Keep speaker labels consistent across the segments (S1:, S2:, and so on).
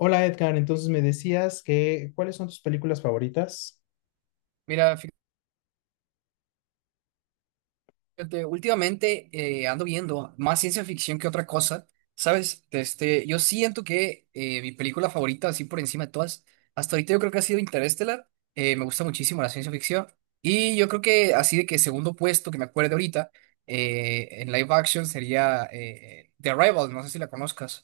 S1: Hola Edgar, entonces me decías que ¿cuáles son tus películas favoritas?
S2: Mira, fíjate, últimamente ando viendo más ciencia ficción que otra cosa, ¿sabes? Este, yo siento que mi película favorita, así por encima de todas, hasta ahorita yo creo que ha sido Interstellar. Me gusta muchísimo la ciencia ficción. Y yo creo que así de que segundo puesto que me acuerdo ahorita en live action sería The Arrival, no sé si la conozcas.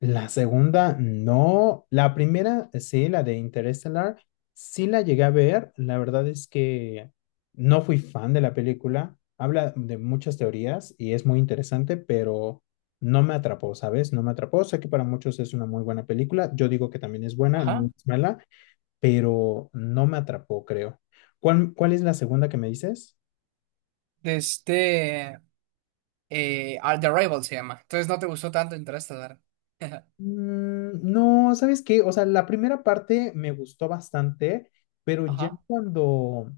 S1: La segunda, no. La primera, sí, la de Interstellar, sí la llegué a ver. La verdad es que no fui fan de la película. Habla de muchas teorías y es muy interesante, pero no me atrapó, ¿sabes? No me atrapó. Sé que para muchos es una muy buena película. Yo digo que también es buena, no
S2: Ajá.
S1: es mala, pero no me atrapó, creo. ¿Cuál es la segunda que me dices?
S2: De este, The Arrival se llama. Entonces no te gustó tanto Interstellar.
S1: Mm, no, ¿sabes qué? O sea, la primera parte me gustó bastante, pero ya
S2: Ajá,
S1: cuando,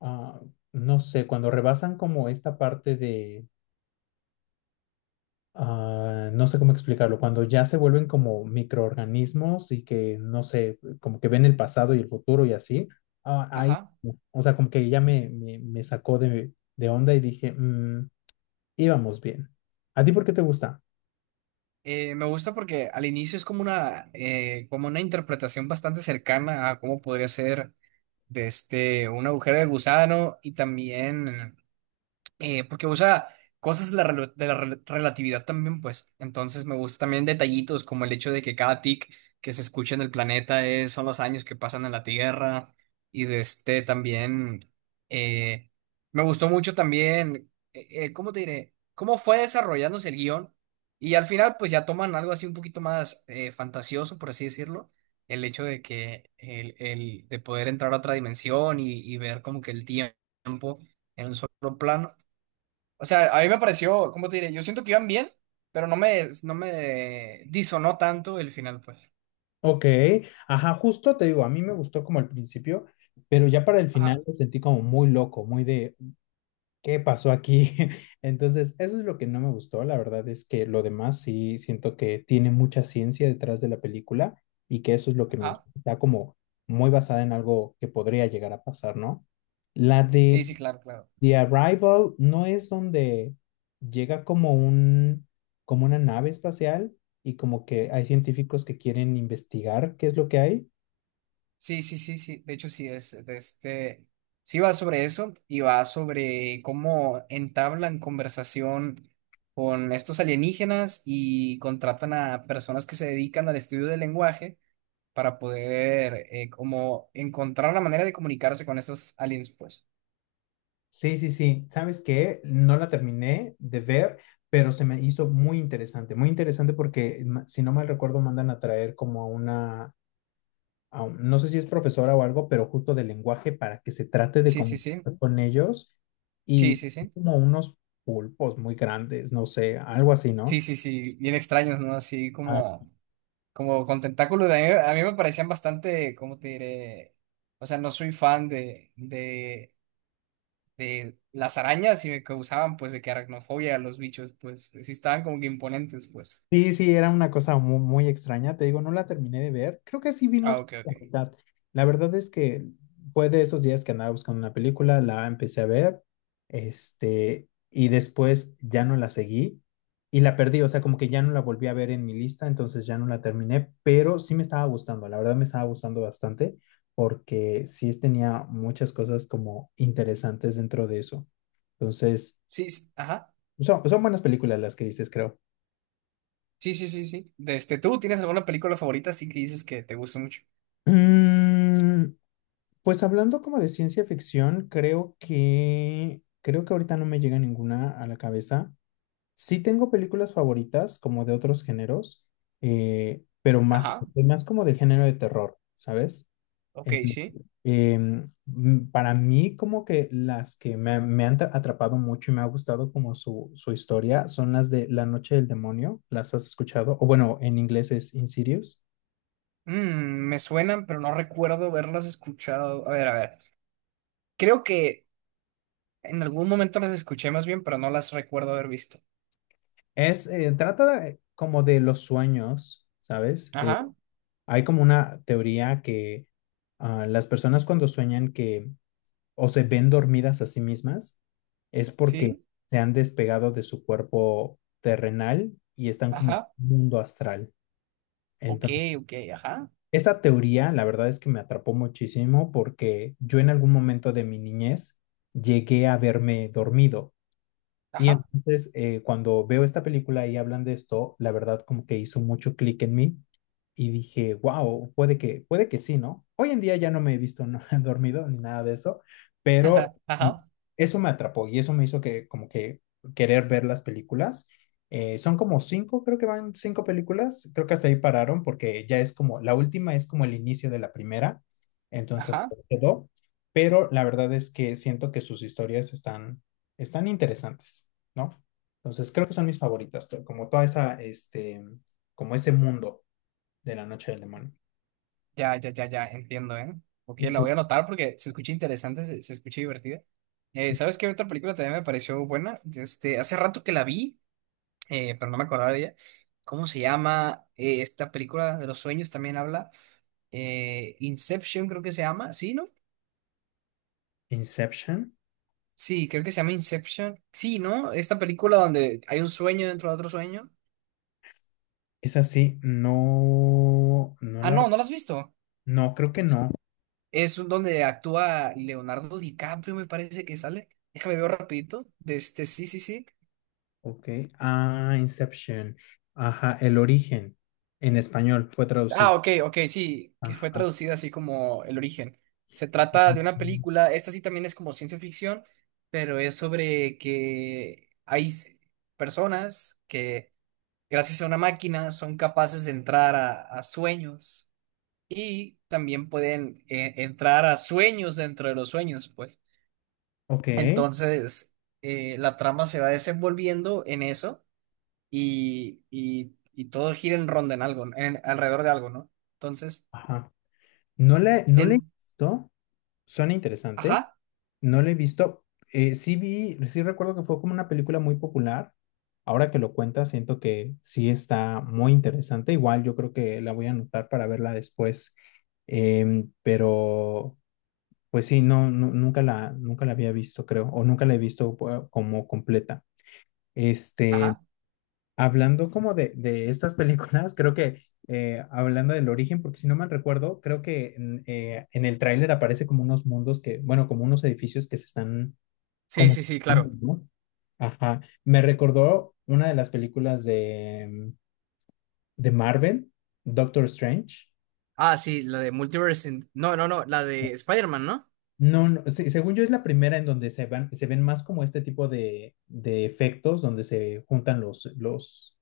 S1: ah, no sé, cuando rebasan como esta parte de, no sé cómo explicarlo, cuando ya se vuelven como microorganismos y que, no sé, como que ven el pasado y el futuro y así, ahí,
S2: ajá.
S1: o sea, como que ya me sacó de onda y dije, "Mm, íbamos bien. ¿A ti por qué te gusta?"
S2: Me gusta porque al inicio es como una interpretación bastante cercana a cómo podría ser de este, un agujero de gusano y también porque usa cosas de la relatividad también, pues. Entonces me gustan también detallitos como el hecho de que cada tic que se escucha en el planeta son los años que pasan en la Tierra y de este también eh, me gustó mucho también, ¿cómo te diré? Cómo fue desarrollándose el guión y al final pues ya toman algo así un poquito más fantasioso, por así decirlo. El hecho de que el de poder entrar a otra dimensión y ver como que el tiempo en un solo plano. O sea, a mí me pareció, ¿cómo te diré? Yo siento que iban bien, pero no me disonó tanto el final, pues.
S1: Ok, ajá, justo te digo, a mí me gustó como al principio, pero ya para el final
S2: Ajá,
S1: me sentí como muy loco, muy de, ¿qué pasó aquí? Entonces, eso es lo que no me gustó, la verdad es que lo demás sí siento que tiene mucha ciencia detrás de la película y que eso es lo que me
S2: ajá.
S1: gustó, está como muy basada en algo que podría llegar a pasar, ¿no? La de
S2: Sí, sí, claro, claro.
S1: The Arrival, ¿no es donde llega como un, como una nave espacial y como que hay científicos que quieren investigar qué es lo que hay?
S2: Sí, sí, sí, sí. De hecho, sí, es de este. Sí va sobre eso y va sobre cómo entablan conversación con estos alienígenas y contratan a personas que se dedican al estudio del lenguaje para poder como encontrar la manera de comunicarse con estos aliens, pues.
S1: Sí, sí, sí. ¿Sabes qué? No la terminé de ver, pero se me hizo muy interesante porque, si no mal recuerdo, mandan a traer como a una, no sé si es profesora o algo, pero justo de lenguaje para que se trate de
S2: Sí, sí, sí.
S1: comunicar con ellos
S2: Sí,
S1: y
S2: sí, sí.
S1: como unos pulpos muy grandes, no sé, algo así,
S2: Sí,
S1: ¿no?
S2: sí, sí, bien extraños, ¿no? Así como con tentáculos. A mí me parecían bastante, ¿cómo te diré? O sea, no soy fan de las arañas y me causaban, pues, de que aracnofobia a los bichos, pues, sí estaban como que imponentes, pues.
S1: Sí, sí, era una cosa muy, muy extraña. Te digo, no la terminé de ver. Creo que sí vi
S2: Ah,
S1: más
S2: ok,
S1: de la
S2: ok.
S1: mitad. La verdad es que fue de esos días que andaba buscando una película, la empecé a ver, y después ya no la seguí y la perdí. O sea, como que ya no la volví a ver en mi lista, entonces ya no la terminé, pero sí me estaba gustando. La verdad me estaba gustando bastante porque sí tenía muchas cosas como interesantes dentro de eso. Entonces,
S2: Sí, sí, ajá.
S1: son buenas películas las que dices, creo.
S2: Sí, sí, sí, sí. De este, ¿tú tienes alguna película favorita así que dices que te gusta mucho?
S1: Mm, pues hablando como de ciencia ficción, creo que ahorita no me llega ninguna a la cabeza. Sí tengo películas favoritas como de otros géneros, pero más,
S2: Ajá,
S1: más como del género de terror, ¿sabes?
S2: ok,
S1: Entonces,
S2: sí.
S1: para mí como que las que me han atrapado mucho y me ha gustado como su historia son las de La Noche del Demonio, ¿las has escuchado? O bueno, en inglés es Insidious.
S2: Mm, me suenan, pero no recuerdo haberlas escuchado. A ver, a ver. Creo que. En algún momento las escuché más bien, pero no las recuerdo haber visto.
S1: Es, como de los sueños, ¿sabes?
S2: Ajá,
S1: Hay como una teoría que las personas cuando sueñan que o se ven dormidas a sí mismas es porque
S2: sí,
S1: se han despegado de su cuerpo terrenal y están como en
S2: ajá,
S1: un mundo astral.
S2: ok,
S1: Entonces,
S2: ok, ajá,
S1: esa teoría, la verdad es que me atrapó muchísimo porque yo en algún momento de mi niñez llegué a verme dormido. Y
S2: ajá,
S1: entonces, cuando veo esta película y hablan de esto, la verdad como que hizo mucho clic en mí y dije, wow, puede que sí, ¿no? Hoy en día ya no me he visto no, dormido ni nada de eso, pero
S2: ajá, ajá,
S1: eso me atrapó y eso me hizo que como que querer ver las películas. Son como cinco, creo que van cinco películas, creo que hasta ahí pararon porque ya es como, la última es como el inicio de la primera, entonces
S2: ajá.
S1: quedó, pero la verdad es que siento que sus historias están, están interesantes, ¿no? Entonces creo que son mis favoritas, pero como toda esa, como ese mundo de La Noche del Demonio.
S2: Ya, ya, ya, ya, entiendo, ¿eh? Ok, la
S1: Sí.
S2: voy a anotar porque se escucha interesante, se escucha divertida. ¿Sabes qué otra película también me pareció buena? Este, hace rato que la vi, pero no me acordaba de ella. ¿Cómo se llama? Esta película de los sueños también habla. Inception creo que se llama, ¿sí, no?
S1: Inception,
S2: Sí, creo que se llama Inception. Sí, ¿no? Esta película donde hay un sueño dentro de otro sueño.
S1: esa sí,
S2: Ah, no, ¿no la has visto?
S1: no, creo que no.
S2: Es donde actúa Leonardo DiCaprio, me parece que sale. Déjame ver rapidito. De este, sí, sí, sí.
S1: Ok, ah, Inception, ajá, el origen en español fue traducido.
S2: Ah, ok, ok, sí, que fue
S1: Ajá.
S2: traducida así como El origen. Se trata de una película, esta sí también es como ciencia ficción, pero es sobre que hay personas que gracias a una máquina son capaces de entrar a sueños y también pueden entrar a sueños dentro de los sueños, pues.
S1: Ok,
S2: Entonces, la trama se va desenvolviendo en eso y todo gira en ronda en algo, alrededor de algo, ¿no? Entonces,
S1: ajá. No la he
S2: en...
S1: visto, suena interesante.
S2: Ajá,
S1: No la he visto. Sí vi, sí recuerdo que fue como una película muy popular. Ahora que lo cuentas, siento que sí está muy interesante. Igual yo creo que la voy a anotar para verla después. Em, pero pues sí, nunca la, nunca la había visto, creo, o nunca la he visto como completa. Este,
S2: ajá.
S1: hablando como de estas películas, creo que hablando del origen, porque si no mal recuerdo, creo que en el tráiler aparece como unos mundos que, bueno, como unos edificios que se están
S2: Sí,
S1: como
S2: sí, sí, claro.
S1: Thanos, ¿no? Ajá. Me recordó una de las películas de, mm, de Marvel, Doctor Strange.
S2: Ah, sí, la de Multiverse. No, no, no, la de Spider-Man, ¿no?
S1: No, no, según yo es la primera en donde se van, se ven más como este tipo de efectos, donde se juntan los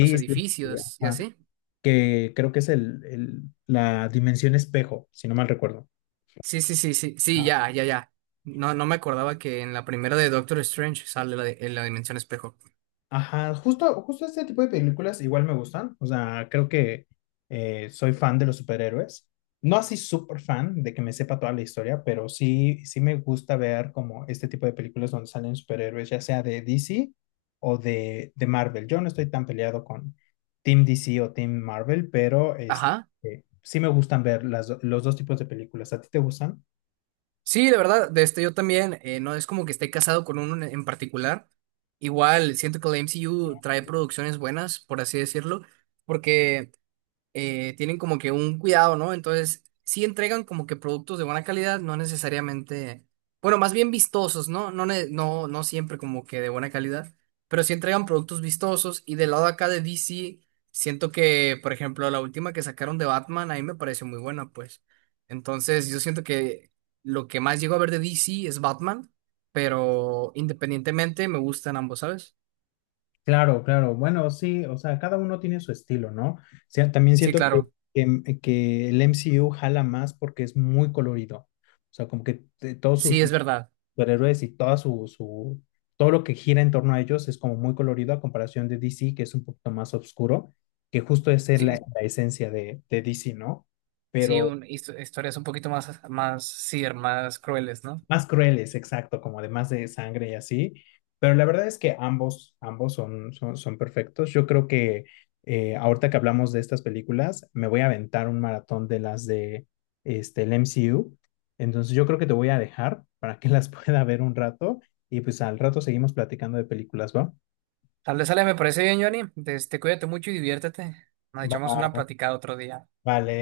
S2: Los
S1: y,
S2: edificios y
S1: ajá,
S2: así.
S1: que creo que es la dimensión espejo, si no mal recuerdo.
S2: Sí, sí, sí, sí, sí, ya, ya, ya. No, no me acordaba que en la primera de Doctor Strange sale en la dimensión espejo.
S1: Ajá, justo este tipo de películas igual me gustan. O sea, creo que soy fan de los superhéroes. No así súper fan de que me sepa toda la historia, pero sí, sí me gusta ver como este tipo de películas donde salen superhéroes, ya sea de DC o de Marvel. Yo no estoy tan peleado con Team DC o Team Marvel, pero este,
S2: Ajá.
S1: sí me gustan ver las los dos tipos de películas. ¿A ti te gustan?
S2: Sí, de verdad, de este yo también, no es como que esté casado con uno en particular. Igual, siento que la MCU trae producciones buenas, por así decirlo, porque tienen como que un cuidado, ¿no? Entonces, sí entregan como que productos de buena calidad, no necesariamente, bueno, más bien vistosos, ¿no? No, no siempre como que de buena calidad, pero sí entregan productos vistosos y del lado acá de DC, siento que, por ejemplo, la última que sacaron de Batman, a mí me pareció muy buena, pues. Entonces, yo siento que lo que más llego a ver de DC es Batman, pero independientemente me gustan ambos, ¿sabes?
S1: Claro, claro. Bueno, sí, o sea, cada uno tiene su estilo, ¿no? O sea, también
S2: Sí,
S1: siento que,
S2: claro,
S1: que el MCU jala más porque es muy colorido. O sea, como que todos
S2: sí,
S1: sus
S2: es verdad.
S1: superhéroes y toda todo lo que gira en torno a ellos es como muy colorido a comparación de DC, que es un poquito más oscuro, que justo es la,
S2: Sí,
S1: la esencia de DC, ¿no?
S2: sí,
S1: Pero
S2: historias un poquito más, sí, más crueles, ¿no?
S1: más crueles, exacto, como además de sangre y así. Pero la verdad es que ambos, ambos son, son perfectos. Yo creo que ahorita que hablamos de estas películas, me voy a aventar un maratón de las de este, el MCU. Entonces yo creo que te voy a dejar para que las pueda ver un rato y pues al rato seguimos platicando de películas, ¿va?
S2: Tal vez, Ale, me parece bien, Johnny. Este, cuídate mucho y diviértete. Nos
S1: Va,
S2: echamos una platicada otro día.
S1: vale.